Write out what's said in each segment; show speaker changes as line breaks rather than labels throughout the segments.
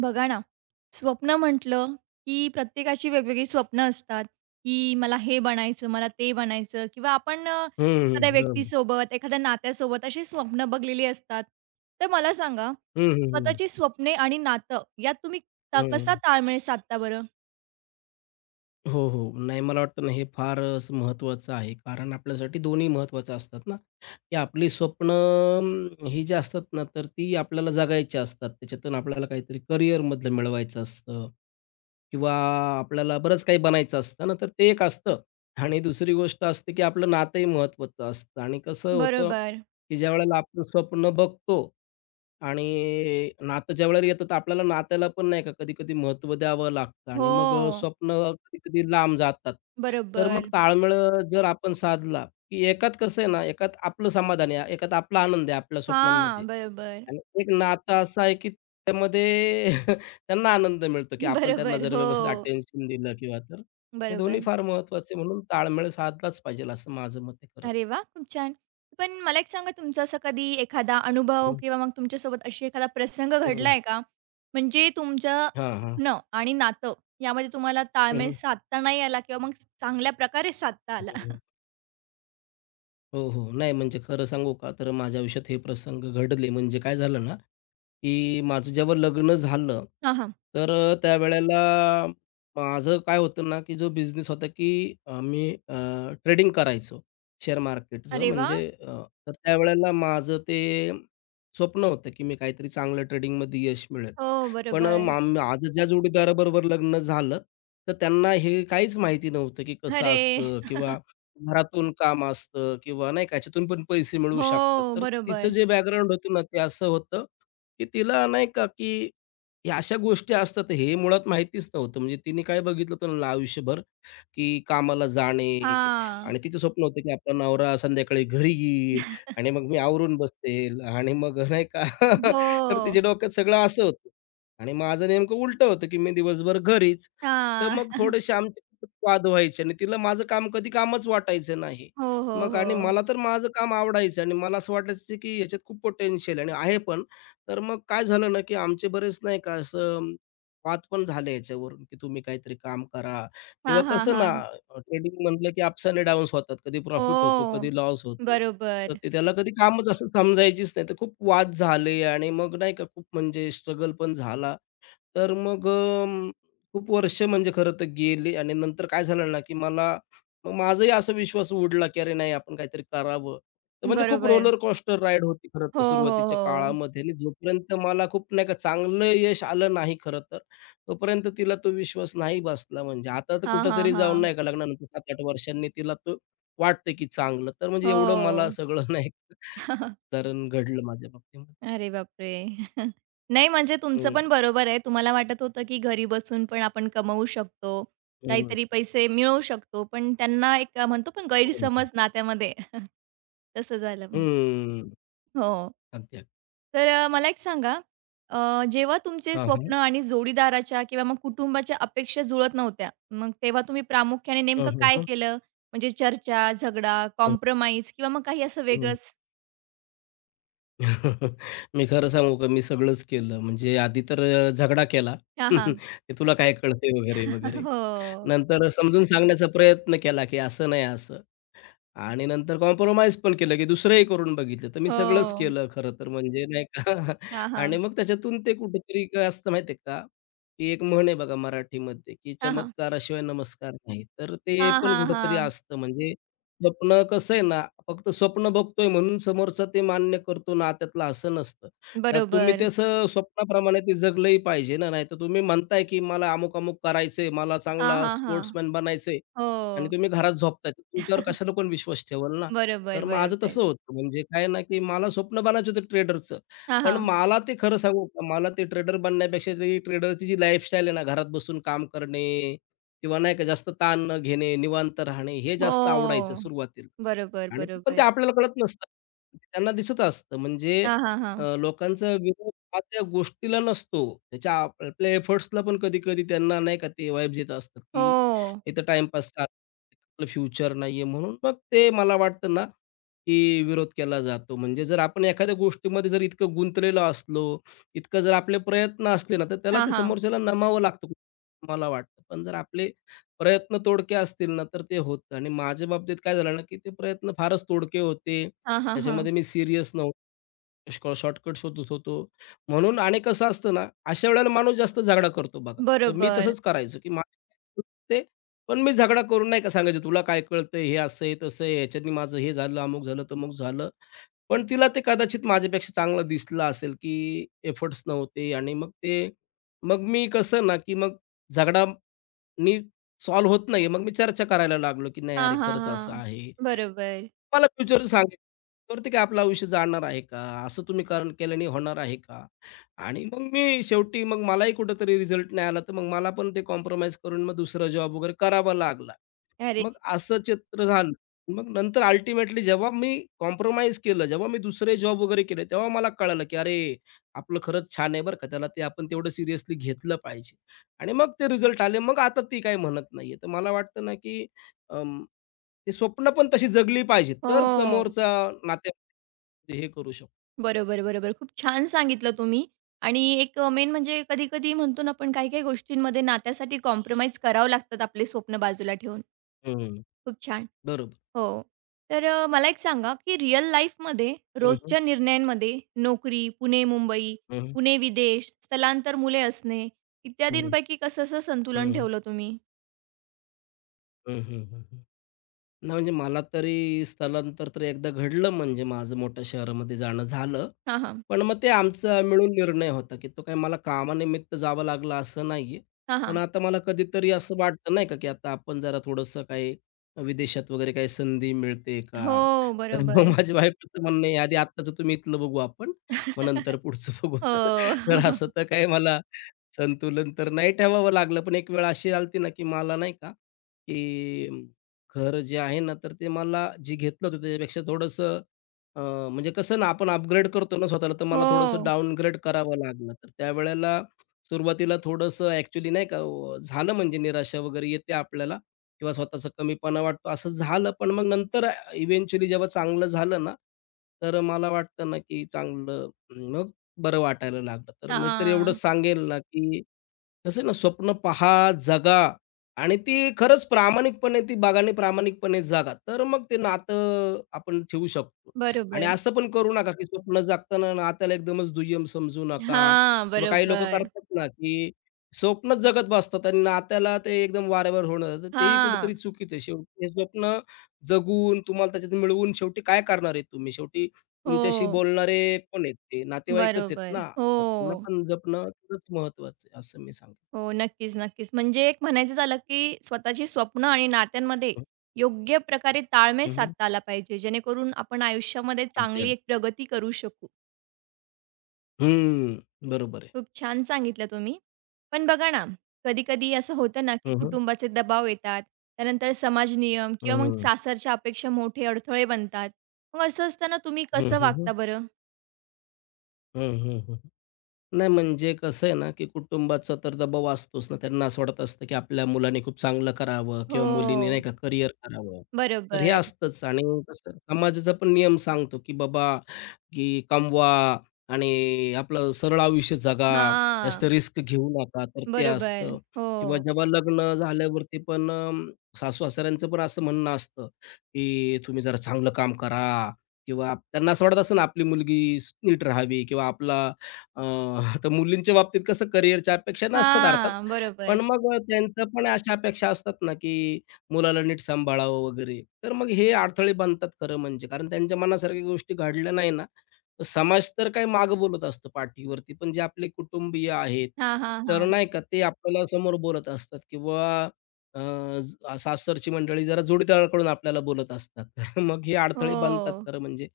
बघा ना, स्वप्न म्हटलं, की प्रत्येकाची वेगवेगळी स्वप्न असतात, की मला हे बनायचं, मला ते बनायचं किंवा आपण
हं, हं.
एखाद्या
बरोबर.
व्यक्तीसोबत, एखाद्या नात्यासोबत अशी स्वप्न बघलेली असतात. तर मला सांगा,
हं, हं, हं.
स्वतःची स्वप्ने आणि नातं यात तुम्ही कसा
हं.
ताळमेळ साधता बरं?
हो, हो. नाही मला वाटतं ना हे फारच महत्त्वाचं आहे. कारण आपल्यासाठी दोन्ही महत्त्वाचं असतात ना, की आपली स्वप्न ही जी असतात ना, तर ती आपल्याला जगायची असतात. त्याच्यातून आपल्याला काहीतरी करिअरमधलं मिळवायचं असतं किंवा आपल्याला बरंच काही बनायचं असतं ना, तर ते एक असतं आणि दुसरी गोष्ट असते, की आपलं नातंही महत्त्वाचं असतं आणि कसं होतं,
बरोबर.
की ज्यावेळेला आपण स्वप्न बघतो आणि नातं ज्यावेळेला येतं, तर आपल्याला नात्याला पण नाही का कधी-कधी महत्त्व द्यावं लागतं आणि मग
हो.
स्वप्न कधी-कधी लांब जातात. तर मग
बरोबर.
ताळमेळ जर आपण साधला, की एकात कसं आहे ना, एकात आपलं समाधान आहे, एकात आपला आनंद आहे आपल्या स्वप्नांमध्ये
हां, बरोबर.
आणि एक नातं असं आहे, की त्यामध्ये त्यांना आनंद मिळतो, की आपण त्यांना
बरोबर.
जर
हो.
व्यवस्थित अटेन्शन दिलं किंवा तर हे दोन्ही
बरोबर.
फार महत्त्वाचे आहे. म्हणून ताळमेळ साधलाच पाहिजे असं माझं मत आहे खरं.
अरे वाह! खूप छान. पण मला एक सांगा तुमचा असा कधी एखादा अनुभव
हं,
किंवा मग तुमच्यासोबत अशी एखादा प्रसंग
हं.
घडलाय का? म्हणजे तुमचं
हां, हां.
स्वप्न आणि नातं यामध्ये तुम्हाला
हं,
ताळमेळ
हं.
साधता नाही आला किंवा मग चांगल्या प्रकारे साधता आला?
हो, हो. नाही म्हणजे खरं सांगू का, तर माझ्या आयुष्यात हे प्रसंग घडले. म्हणजे काय झालं ना, की माझं जेव्हा लग्न झालं,
हां, हां.
तर त्यावेळेला माझं काय होतं ना, की जो बिझनेस होता, की मी ट्रेडिंग करायचो शेअर मार्केटचं.
अरे वाह!
म्हणजे तर त्यावेळेला माझं ते स्वप्न होतं, की मी काहीतरी चांगलं ट्रेडिंगमध्ये यश मिळेल.
हो,
पण
बरोबर.
माझं ज्या जोडीदाराबरोबर लग्न झालं, तर त्यांना हे काहीच माहिती नव्हतं, की कसं
अरे!
असतं किंवा घरातून काम असतं किंवा नाही का, याच्यातून पण पैसे मिळू शकतात.
हो,
तर तिचं
बरोबर.
जे बॅकग्राऊंड होतं ना, ते असं होतं की तिला नाही का, की ह्या अशा गोष्टी असतात, हे मुळात माहितीच नव्हतं. म्हणजे तिने काय बघितलं होतं ना आयुष्यभर, की कामाला जाणे
हां.
आणि तिचं स्वप्न होतं की आपला नवरा संध्याकाळी घरी येईल आणि मग मी आवरून बसेल आणि मग नाही का तर
हो.
तिच्या डोक्यात सगळं असं होतं आणि माझं नेमकं उलटं होतं की मी दिवसभर घरीच. तर
हां.
मग थोडेसे आमचे खूपच वाद व्हायचे आणि तिला माझं काम कधी कामच वाटायचं नाही.
हो, हो,
मग
हो.
आणि मला तर माझं काम आवडायचं आणि मला असं वाटायचं की ह्याच्यात खूप पोटेन्शियल आणि आहे पण. तर मग काय झालं ना, की आमचे बरेच नाही का असं वाद पण झाले याच्यावरून, की तुम्ही काहीतरी काम करा
हां,
किंवा
हां,
कसं ना,
हां.
ट्रेडिंग म्हटलं की अप्स आणि डाउन्स होतात. कधी प्रॉफिट होतो,
हो.
कधी लॉस होतो. तर
बरोबर.
ते त्याला कधी कामच असं समजायचीच नाही. तर खूप वाद झाले आणि मग नाही का खूप म्हणजे स्ट्रगल पण झाला तर मग खूप वर्ष म्हणजे खरं तर गेली आणि नंतर काय झालं ना, की मला मग माझाही असा विश्वास उडला, की अरे नाही आपण काहीतरी करावं. तर म्हणजे खूप
बरोबर.
रोलर कोस्टर राईड होती खरं
हो,
तर
हो,
सुरुवातीच्या
हो.
काळामध्ये आणि जोपर्यंत मला खूप नाही का चांगलं यश आलं नाही खरं तर, तोपर्यंत तिला तो विश्वास नाही बसला म्हणजे. आता तर
हां, हां,
कुठेतरी जाऊन
हां.
नाही का लग्नानंतर 7-8 वर्षांनी तिला तो वाटतं, की चांगलं. तर म्हणजे एवढं मला
हो.
सगळं नाही का उदाहरण घडलं माझ्या बाबतीमध्ये.
अरे बापरे! नाही म्हणजे तुमचं
हं,
पण बरोबर आहे. तुम्हाला वाटत होतं, की घरी बसून पण आपण कमवू शकतो,
हं.
काहीतरी पैसे मिळवू शकतो. पण त्यांना एक म्हणतो पण
हो ना.
गैरसमज नात्यामध्ये तसं झालं.
हं.
हो.
अगदी, अगदी.
तर मला एक सांगा, जेव्हा तुमचे
हां, हां.
स्वप्न आणि जोडीदाराच्या किंवा मग कुटुंबाच्या अपेक्षा जुळत नव्हत्या, मग तेव्हा तुम्ही प्रामुख्याने
हं,
नेमकं
हं,
काय
हं.
केलं? म्हणजे चर्चा, झगडा,
हं,
कॉम्प्रोमाईज किंवा मग काही असं
हं.
वेगळंच?
मी खरं सांगू का, मी सगळंच केलं. म्हणजे आधी तर झगडा केला.
हां, हां.
की "तुला काय कळतंय?" वगैरे, वगैरे.
हो.
नंतर समजून सांगण्याचा प्रयत्न केला, की "असं नाही, असं." आणि नंतर कॉम्प्रोमाईज पण केलं, की दुसरंही करून बघितलं. तर मी सगळंच
हो.
केलं खरं तर म्हणजे नाही का
हां,
आणि
हां.
मग त्याच्यातून ते कुठेतरी काय असतं माहिती आहे का, की एक म्हण आहे बघा मराठीमध्ये, की
हां, हां.
चमत्काराशिवाय नमस्कार नाही. तर ते
हां,
पण
हां,
कुठेतरी
हां.
असतं म्हणजे स्वप्न कसं आहे ना, फक्त स्वप्न बघतोय म्हणून समोरचा ते मान्य करतो नात्यातलं असं नसतं. तर तुम्ही
बरोबर.
तसं स्वप्नाप्रमाणे ते जगलंही पाहिजे ना, नाहीतर तुम्ही म्हणताय, की मला अमुक-अमुक करायचंय, मला
हां,
चांगला
हां, हां.
स्पोर्ट्समन बनायचंय. आणि
हो.
तुम्ही घरात झोपताय, तर तुमच्यावर कशाला कोण विश्वास ठेवेल ना?
बरोबर,
तर माझं
बरोबर.
तसं होतं. म्हणजे काय ना, की मला स्वप्न बनायचं होतं ट्रेडरचं.
हां,
पण
हां.
मला ते खरं सांगू का, मला ते ट्रेडर बनण्यापेक्षा ती ट्रेडरची जी लाईफस्टाईल आहे ना, घरात बसून काम करणे किंवा नाही का जास्त ताण न घेणे, निवांत राहणे, हे जास्त आवडायचं
हो.
सुरुवातीला.
बरोबर,
आणि पण
बरोबर.
ते आपल्याला कळत नसतं. ते त्यांना दिसत असतं. म्हणजे
हां, हां, हां.
लोकांचा विरोध हा त्या गोष्टीला नसतो. त्याच्या आप आपल्या एफर्ट्सला पण कधी-कधी त्यांना नाही का ते वाइब्स येत असतात, की
हो.
इथं टाईमपास आपलं फ्युचर नाहीये म्हणून मग ते मला वाटतं ना, की विरोध केला जातो. म्हणजे जर आपण एखाद्या गोष्टीमध्ये जर इतकं गुंतलेलो असलो, इतकं जर आपले प्रयत्न असले ना, तर त्याला
हां,
ते
हां.
समोरच्याला नमावं लागतं, मला वाटतं. पण जर आपले प्रयत्न तोडके असतील ना, तर ते होतं आणि माझ्या बाबतीत काय झालं ना, की ते प्रयत्न फारच तोडके होते.
हां, हां, हां.
त्याच्यामध्ये मी सीरियस नव्हतो. शॉर्टकट शोधत होतो. म्हणून आणि कसं असतं ना, अशा वेळेला माणूस जास्त झगडा करतो बघा. तर मी
बरोबर.
तसंच करायचो, की मला काय पण मी झगडा करून नाही का सांगायचो, "तुला काय कळतंय? हे असं आहे, तसं आहे, ह्याच्यानी माझं हे झालं, अमुक झालं, तमुक झालं." पण तिला ते कदाचित माझ्यापेक्षा चांगलं दिसलं असेल, की एफर्ट्स नव्हते आणि मग ते मग मी कसं ना, की मग झगडा नी सॉल्व्ह होत नाहीये. मग मी चर्चा करायला लागलो, की "नाही
हां,
अरे,
हां,
खरंच असं
हां.
आहे."
बरोबर.
मला फ्युचर सांगेल. त्यावरती काय आपलं आयुष्य जाणार आहे का? असं तुम्ही कारण केल्याने होणार आहे का? आणि मग मी शेवटी मग मलाही कुठेतरी रिझल्ट नाही आला, तर मग मला पण ते कॉम्प्रोमाईज करून मग दुसरा जॉब वगैरे करावा लागला.
अरे
मग असं चित्र झालं. मग नंतर अल्टिमेटली जेव्हा मी कॉम्प्रोमाईज केलं, जेव्हा मी दुसरे जॉब वगैरे केले, तेव्हा मला कळालं, की अरे, आपलं खरंच छान आहे बरं का, त्याला ते आपण तेवढं सिरियसली घेतलं पाहिजे. आणि मग ते रिझल्ट आले. मग आता ती काही म्हणत नाहीये. तर मला वाटतं ना, की अं, ती स्वप्न पण तशी जगली पाहिजेत, तर
हो.
समोरचा नात्यामध्ये हे करू शकतो.
बरोबर, बरोबर. खूप छान सांगितलं तुम्ही आणि एक मेन म्हणजे कधी-कधी म्हणतो ना आपण काही-काही गोष्टींमध्ये नात्यासाठी कॉम्प्रोमाईज करावं लागतात आपले स्वप्न बाजूला ठेवून.
हं.
खूप छान.
बरोबर.
हो. तर मला एक सांगा, की रिअल लाईफमध्ये
हं, हं.
रोजच्या निर्णयांमध्ये नोकरी, पुणे-मुंबई,
हं, हं.
पुणे-विदेश, स्थलांतर, मुले असणे इत्यादींपैकी कसं असं संतुलन
हं,
ठेवलं तुम्ही?
हं, हं, हं, म्हणजे मला तरी स्थलांतर तर एकदा घडलं म्हणजे माझं मोठ्या शहरामध्ये जाणं झालं.
हां, हां.
पण मग ते आमचा मिळून निर्णय होता, की तो काही मला कामानिमित्त जावं लागलं असं नाहीये.
हां,
पण
हां.
आता मला कधीतरी असं वाटतं नाही का, की आता आपण जरा थोडंसं काही विदेशात वगैरे काही संधी मिळते का?
हो,
तर मग
बरोबर.
माझ्या बायकोचं म्हणणं आहे, "आधी आत्ताचं तुम्ही इथलं बघू आपण, मग नंतर पुढचं बघू."
हो.
तर असं तर काही मला संतुलन तर नाही ठेवावं लागलं. पण एक वेळ अशी आली होती ना, की मला नाही का, की घर जे आहे ना, तर ते मला जे घेतलं होतं त्याच्यापेक्षा थोडंसं अ, म्हणजे कसं ना, आपण अपग्रेड करतो ना स्वतःला, तर मला थोडंसं
हो.
डाउनग्रेड करावं लागलं. तर त्यावेळेला सुरुवातीला थोडंसं ॲक्चुअली नाही का झालं म्हणजे निराशा वगैरे येते आपल्याला किंवा स्वतःचा कमीपणा वाटतो, असं झालं. पण मग नंतर इव्हेंच्युअली जेव्हा चांगलं झालं ना, तर मला वाटतं ना, की चांगलं मग बरं वाटायला लागलं. तर मी तर एवढंच
हां.
सांगेल ना, की कसं आहे ना, स्वप्न पहा, जगा आणि ती खरंच प्रामाणिकपणे ती बागाने प्रामाणिकपणे जागा. तर मग ते नातं आपण ठेवू शकतो. आणि
बरोबर.
असं पण करू नका, की स्वप्न जागताना नात्याला एकदमच दुय्यम समजू नका
हां,
किंवा काही लोकं
बरोबर.
करतात ना, की स्वप्नच जगत बसतात आणि नात्याला ते एकदम वारेवर होणं, तर तेही
हां.
कुठेतरी चुकीचं आहे. शेवटी हे स्वप्न जगून तुम्हाला त्याच्यात मिळवून शेवटी काय करणार आहे तुम्ही? शेवटी तुमच्याशी
हो.
बोलणारे कोण आहेत ते? नातेवाईकच आहेत
बरोबर.
ना,
हो.
तर त्यांना पण जपणं खरंच महत्त्वाचं आहे, असं मी सांगेन.
हो, नक्कीच, नक्कीच. म्हणजे एक म्हणायचं झालं, की स्वतःची स्वप्न आणि नात्यांमध्ये
हं,
योग्य प्रकारे ताळमेळ
हं,
साधता आला पाहिजे, जेणेकरून आपण आयुष्यामध्ये
अगदी,
चांगली
अगदी.
एक प्रगती करू शकू.
हं, बरोबर आहे.
खूप छान सांगितलं तुम्ही. पण बघा ना, कधी-कधी असं होतं ना, की
हं.
कुटुंबाचे दबाव येतात, त्यानंतर समाज नियम
हं,
किंवा मग
हं.
सासरच्या अपेक्षा मोठे अडथळे बनतात. मग असं असताना तुम्ही
हं,
कसं
हं,
वागता
हं.
बरं?
हं, हं, हं. नाही म्हणजे कसं आहे ना, की कुटुंबाचा तर दबाव असतोच ना. त्यांना असं वाटत असतं, की आपल्या मुलाने खूप चांगलं करावं किंवा मुलीने नाही
हो,
का करिअर करावं. तर हे
बरोबर.
असतंच आणि कसं समाजाचा पण नियम सांगतो, की बाबा, की कमवा आणि आपलं सरळ आयुष्य जगा, जास्त
हां,
रिस्क घेऊ नका. तर ते
बरोबर.
असतं
हो.
किंवा जेव्हा लग्न झाल्यावरती पण सासू-सासऱ्यांचं पण असं म्हणणं असतं, की तुम्ही जरा चांगलं काम करा किंवा त्यांना असं वाटत असतं ना, आपली मुलगी नीट राहावी किंवा आपला अ, तर मुलींच्या बाबतीत कसं करिअरच्या अपेक्षा नसतात अर्थात.
हां, बरोबर.
पण मग त्यांचं पण अशा अपेक्षा असतात ना, की मुलाला नीट सांभाळावं वगैरे. तर मग हे अडथळे बनतात खरं म्हणजे. कारण त्यांच्या मनासारख्या गोष्टी घडल्या नाही ना, समाज तर काय मागं बोलत असतो पाठीवरती, पण जे आपले कुटुंबीय आहेत,
हां, हां,
तर
हां.
नाही का ते आपल्याला समोर बोलत असतात किंवा अ, सासरची मंडळी जरा जोडीदाराकडून आपल्याला बोलत असतात. मग हे अडथळे बनतात
हो,
खरं म्हणजे.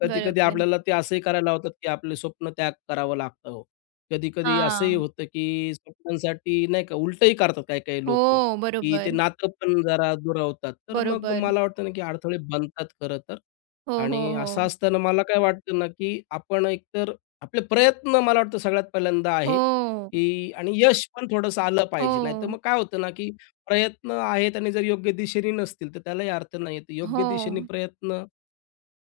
कधी-कधी
बरोबर.
आपल्याला ते असंही करायला लावतात, की आपले स्वप्न त्याग करावं लागतं हो. कधी-कधी असंही
हा..
होतं, की स्वप्नांसाठी नाही का उलटंही करतात काही-काही लोकं,
हो,
की ते
बरोबर,
नातं पण जरा दुरावतात. तर मग
बरोबर.
मला वाटतं ना, की अडथळे बनतात खरं तर.
हो, हो,
आणि असं
हो.
असताना मला काय वाटतं ना, की आपण एकतर आपले प्रयत्न मला वाटतं सगळ्यात पहिल्यांदा आहे,
हो,
की आणि यश पण थोडंसं आलं पाहिजे. नाहीतर
हो,
मग काय होतं ना, की प्रयत्न आहेत आणि जर योग्य दिशेने नसतील, तर त्यालाही अर्थ नाही येत. योग्य
हो.
दिशेने प्रयत्न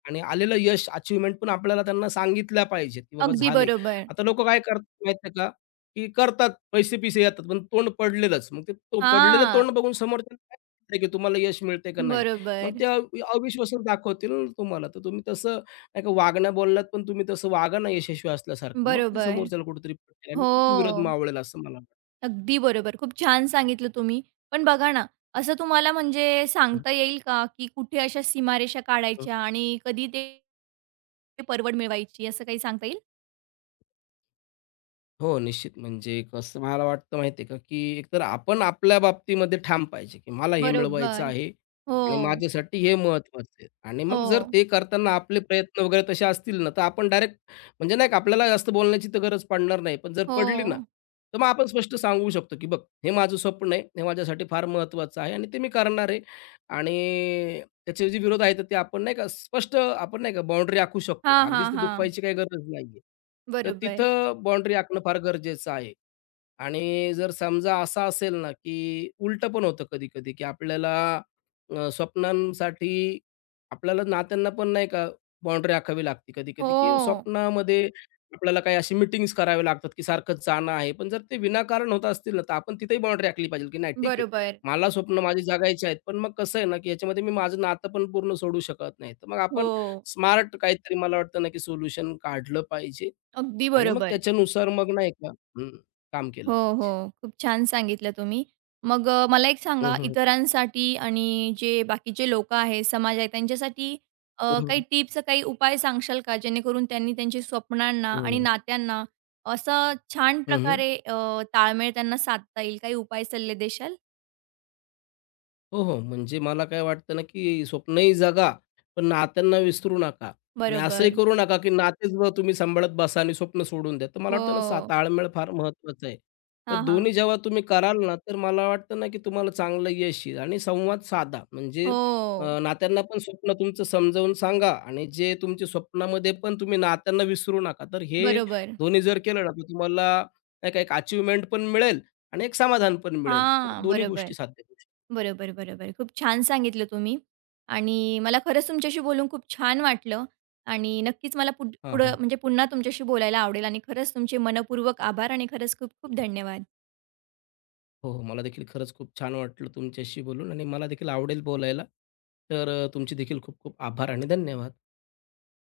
आणि आलेलं यश, अचिव्हमेंट पण आपल्याला त्यांना सांगितल्या पाहिजेत, की बाबा
अगदी
झाले.
बरोबर.
आता लोकं काय करतात माहिती आहे का, की करतात, पैसे-पिसे येतात, पण तोंड पडलेलंच. मग ते तो पडलेलं
हां,
तोंड बघून समोरच्याला काय माहिती की तुम्हाला यश मिळतंय का नाही. मग
बरोबर,
ते अविश्वासच दाखवतील ना तुम्हाला. तर तुम्ही तसं नाही का वागण्या-बोलण्यात पण तुम्ही तसं वागा ना यशस्वी असल्यासारखं. मग ते
बरोबर.
समोरच्याला कुठेतरी पटेल
हो,
आणि विरोध मावळेल असं मला
अगदी बरोबर. खूप छान सांगितलं तुम्ही. पण बघा ना, असं तुम्हाला म्हणजे
वाटतं.
सांगता येईल का, की कुठे अशा सीमारेषा काढायच्या आणि कधी ते परवड मिळवायची, असं काही सांगता येईल?
हो, निश्चित. म्हणजे कसं मला वाटतं माहिती आहे का, की एकतर आपण आपल्या बाबतीमध्ये ठाम पाहिजे, की मला हे मिळवायचं
बरोबर.
आहे
हो,
आणि माझ्यासाठी हे महत्त्वाचं आहे. आणि मग जर
हो,
ते करताना आपले प्रयत्न वगैरे तसे असतील ना, तर आपण डायरेक्ट म्हणजे नाही का आपल्याला जास्त बोलण्याची तर गरज पडणार नाही. पण जर
हो.
पडली ना, तर मग आपण स्पष्ट सांगू शकतो, की "बघ, हे माझं स्वप्न आहे. हे माझ्यासाठी फार महत्त्वाचं आहे आणि ते मी करणार आहे आणि त्याचे जे विरोध आहेत, तर ते आपण नाही का स्पष्ट आपण नाही का बाउंडरी आखू शकतो.
हां,
अगदीच
हां,
ते
हां.
दुखवायची काही गरज नाहीये. तर
बरोबर.
तिथं बाउंडरी आखणं फार गरजेचं आहे. आणि जर समजा असं असेल ना, की उलटं पण होतं कधी-कधी, की आपल्याला स्वप्नांसाठी आपल्याला नात्यांना पण नाही का बाउंडरी आखावी लागते कधी-कधी, की
हो.
स्वप्नामध्ये आपल्याला काही अशी मीटिंग्स कराव्या लागतात, की सारखंच जाणं आहे. पण जर ते विनाकारण होत असतील ना, तर आपण तिथेही बाउंडरी आखली पाहिजे, की नाही ठीक आहे.
बरोबर.
मला स्वप्न माझी जगायची आहेत. पण मग कसं आहे ना, की याच्यामध्ये मी माझं नातं पण पूर्ण सोडू शकत नाही. तर मग आपण
हो.
स्मार्ट काहीतरी मला वाटतं ना, की सोल्युशन काढलं पाहिजे
अगदी
आणि मग
बरोबर.
त्याच्यानुसार मग नाही का हं, काम
हो,
केलं पाहिजे.
हो. खूप छान सांगितलं तुम्ही. मग मला एक
हं,
सांगा
हं.
इतरांसाठी आणि जे बाकीचे लोकं आहेत, समाज आहे त्यांच्यासाठी
हं,
काही
हं.
टिप्स, काही उपाय सांगशाल का? जेणेकरून त्यांनी त्यांच्या स्वप्नांना आणि नात्यांना असं छान
हं, हं.
प्रकारे ताळमेळ त्यांना साधता येईल. काही उपाय सल्ले देशाल?
हो, हो. म्हणजे मला काय वाटतं ना, की स्वप्नही जगा, पण नात्यांना विसरू नका आणि असंही
बरोबर.
करू नका, की नातेच तुम्ही सांभाळत बसा आणि स्वप्न सोडून द्या. तर मला वाटतं ना,
हो.
ताळमेळ फार महत्त्वाचा आहे. तर
हां, हां.
दोन्ही जेव्हा तुम्ही कराल ना, तर मला वाटतं ना, की तुम्हाला चांगलं यश येईल आणि संवाद साधा. म्हणजे
हो.
नात्यांना पण स्वप्न तुमचं समजावून सांगा आणि जे तुमच्या स्वप्नामध्ये पण तुम्ही नात्यांना विसरू नका. तर हे
बरोबर.
दोन्ही जर केलं ना, तर तुम्हाला नाही का एक अचिव्हमेंट पण मिळेल आणि एक समाधान पण मिळेल. तर
हां,
दोन्ही
बरोबर.
गोष्टी साध्य करू शकतो.
बरोबर, बरोबर. खूप छान सांगितलं तुम्ही आणि मला खरंच तुमच्याशी बोलून खूप छान वाटलं आणि नक्कीच मला पुढं म्हणजे पुन्हा तुमच्याशी बोलायला आवडेल आणि खरंच तुमचे मनःपूर्वक आभार आणि खरंच खूप खूप धन्यवाद.
हो, हो. मला देखील खरंच खूप छान वाटलं तुमच्याशी बोलून आणि मला देखील आवडेल बोलायला. तर तुमचे देखील खूप खूप आभार आणि धन्यवाद.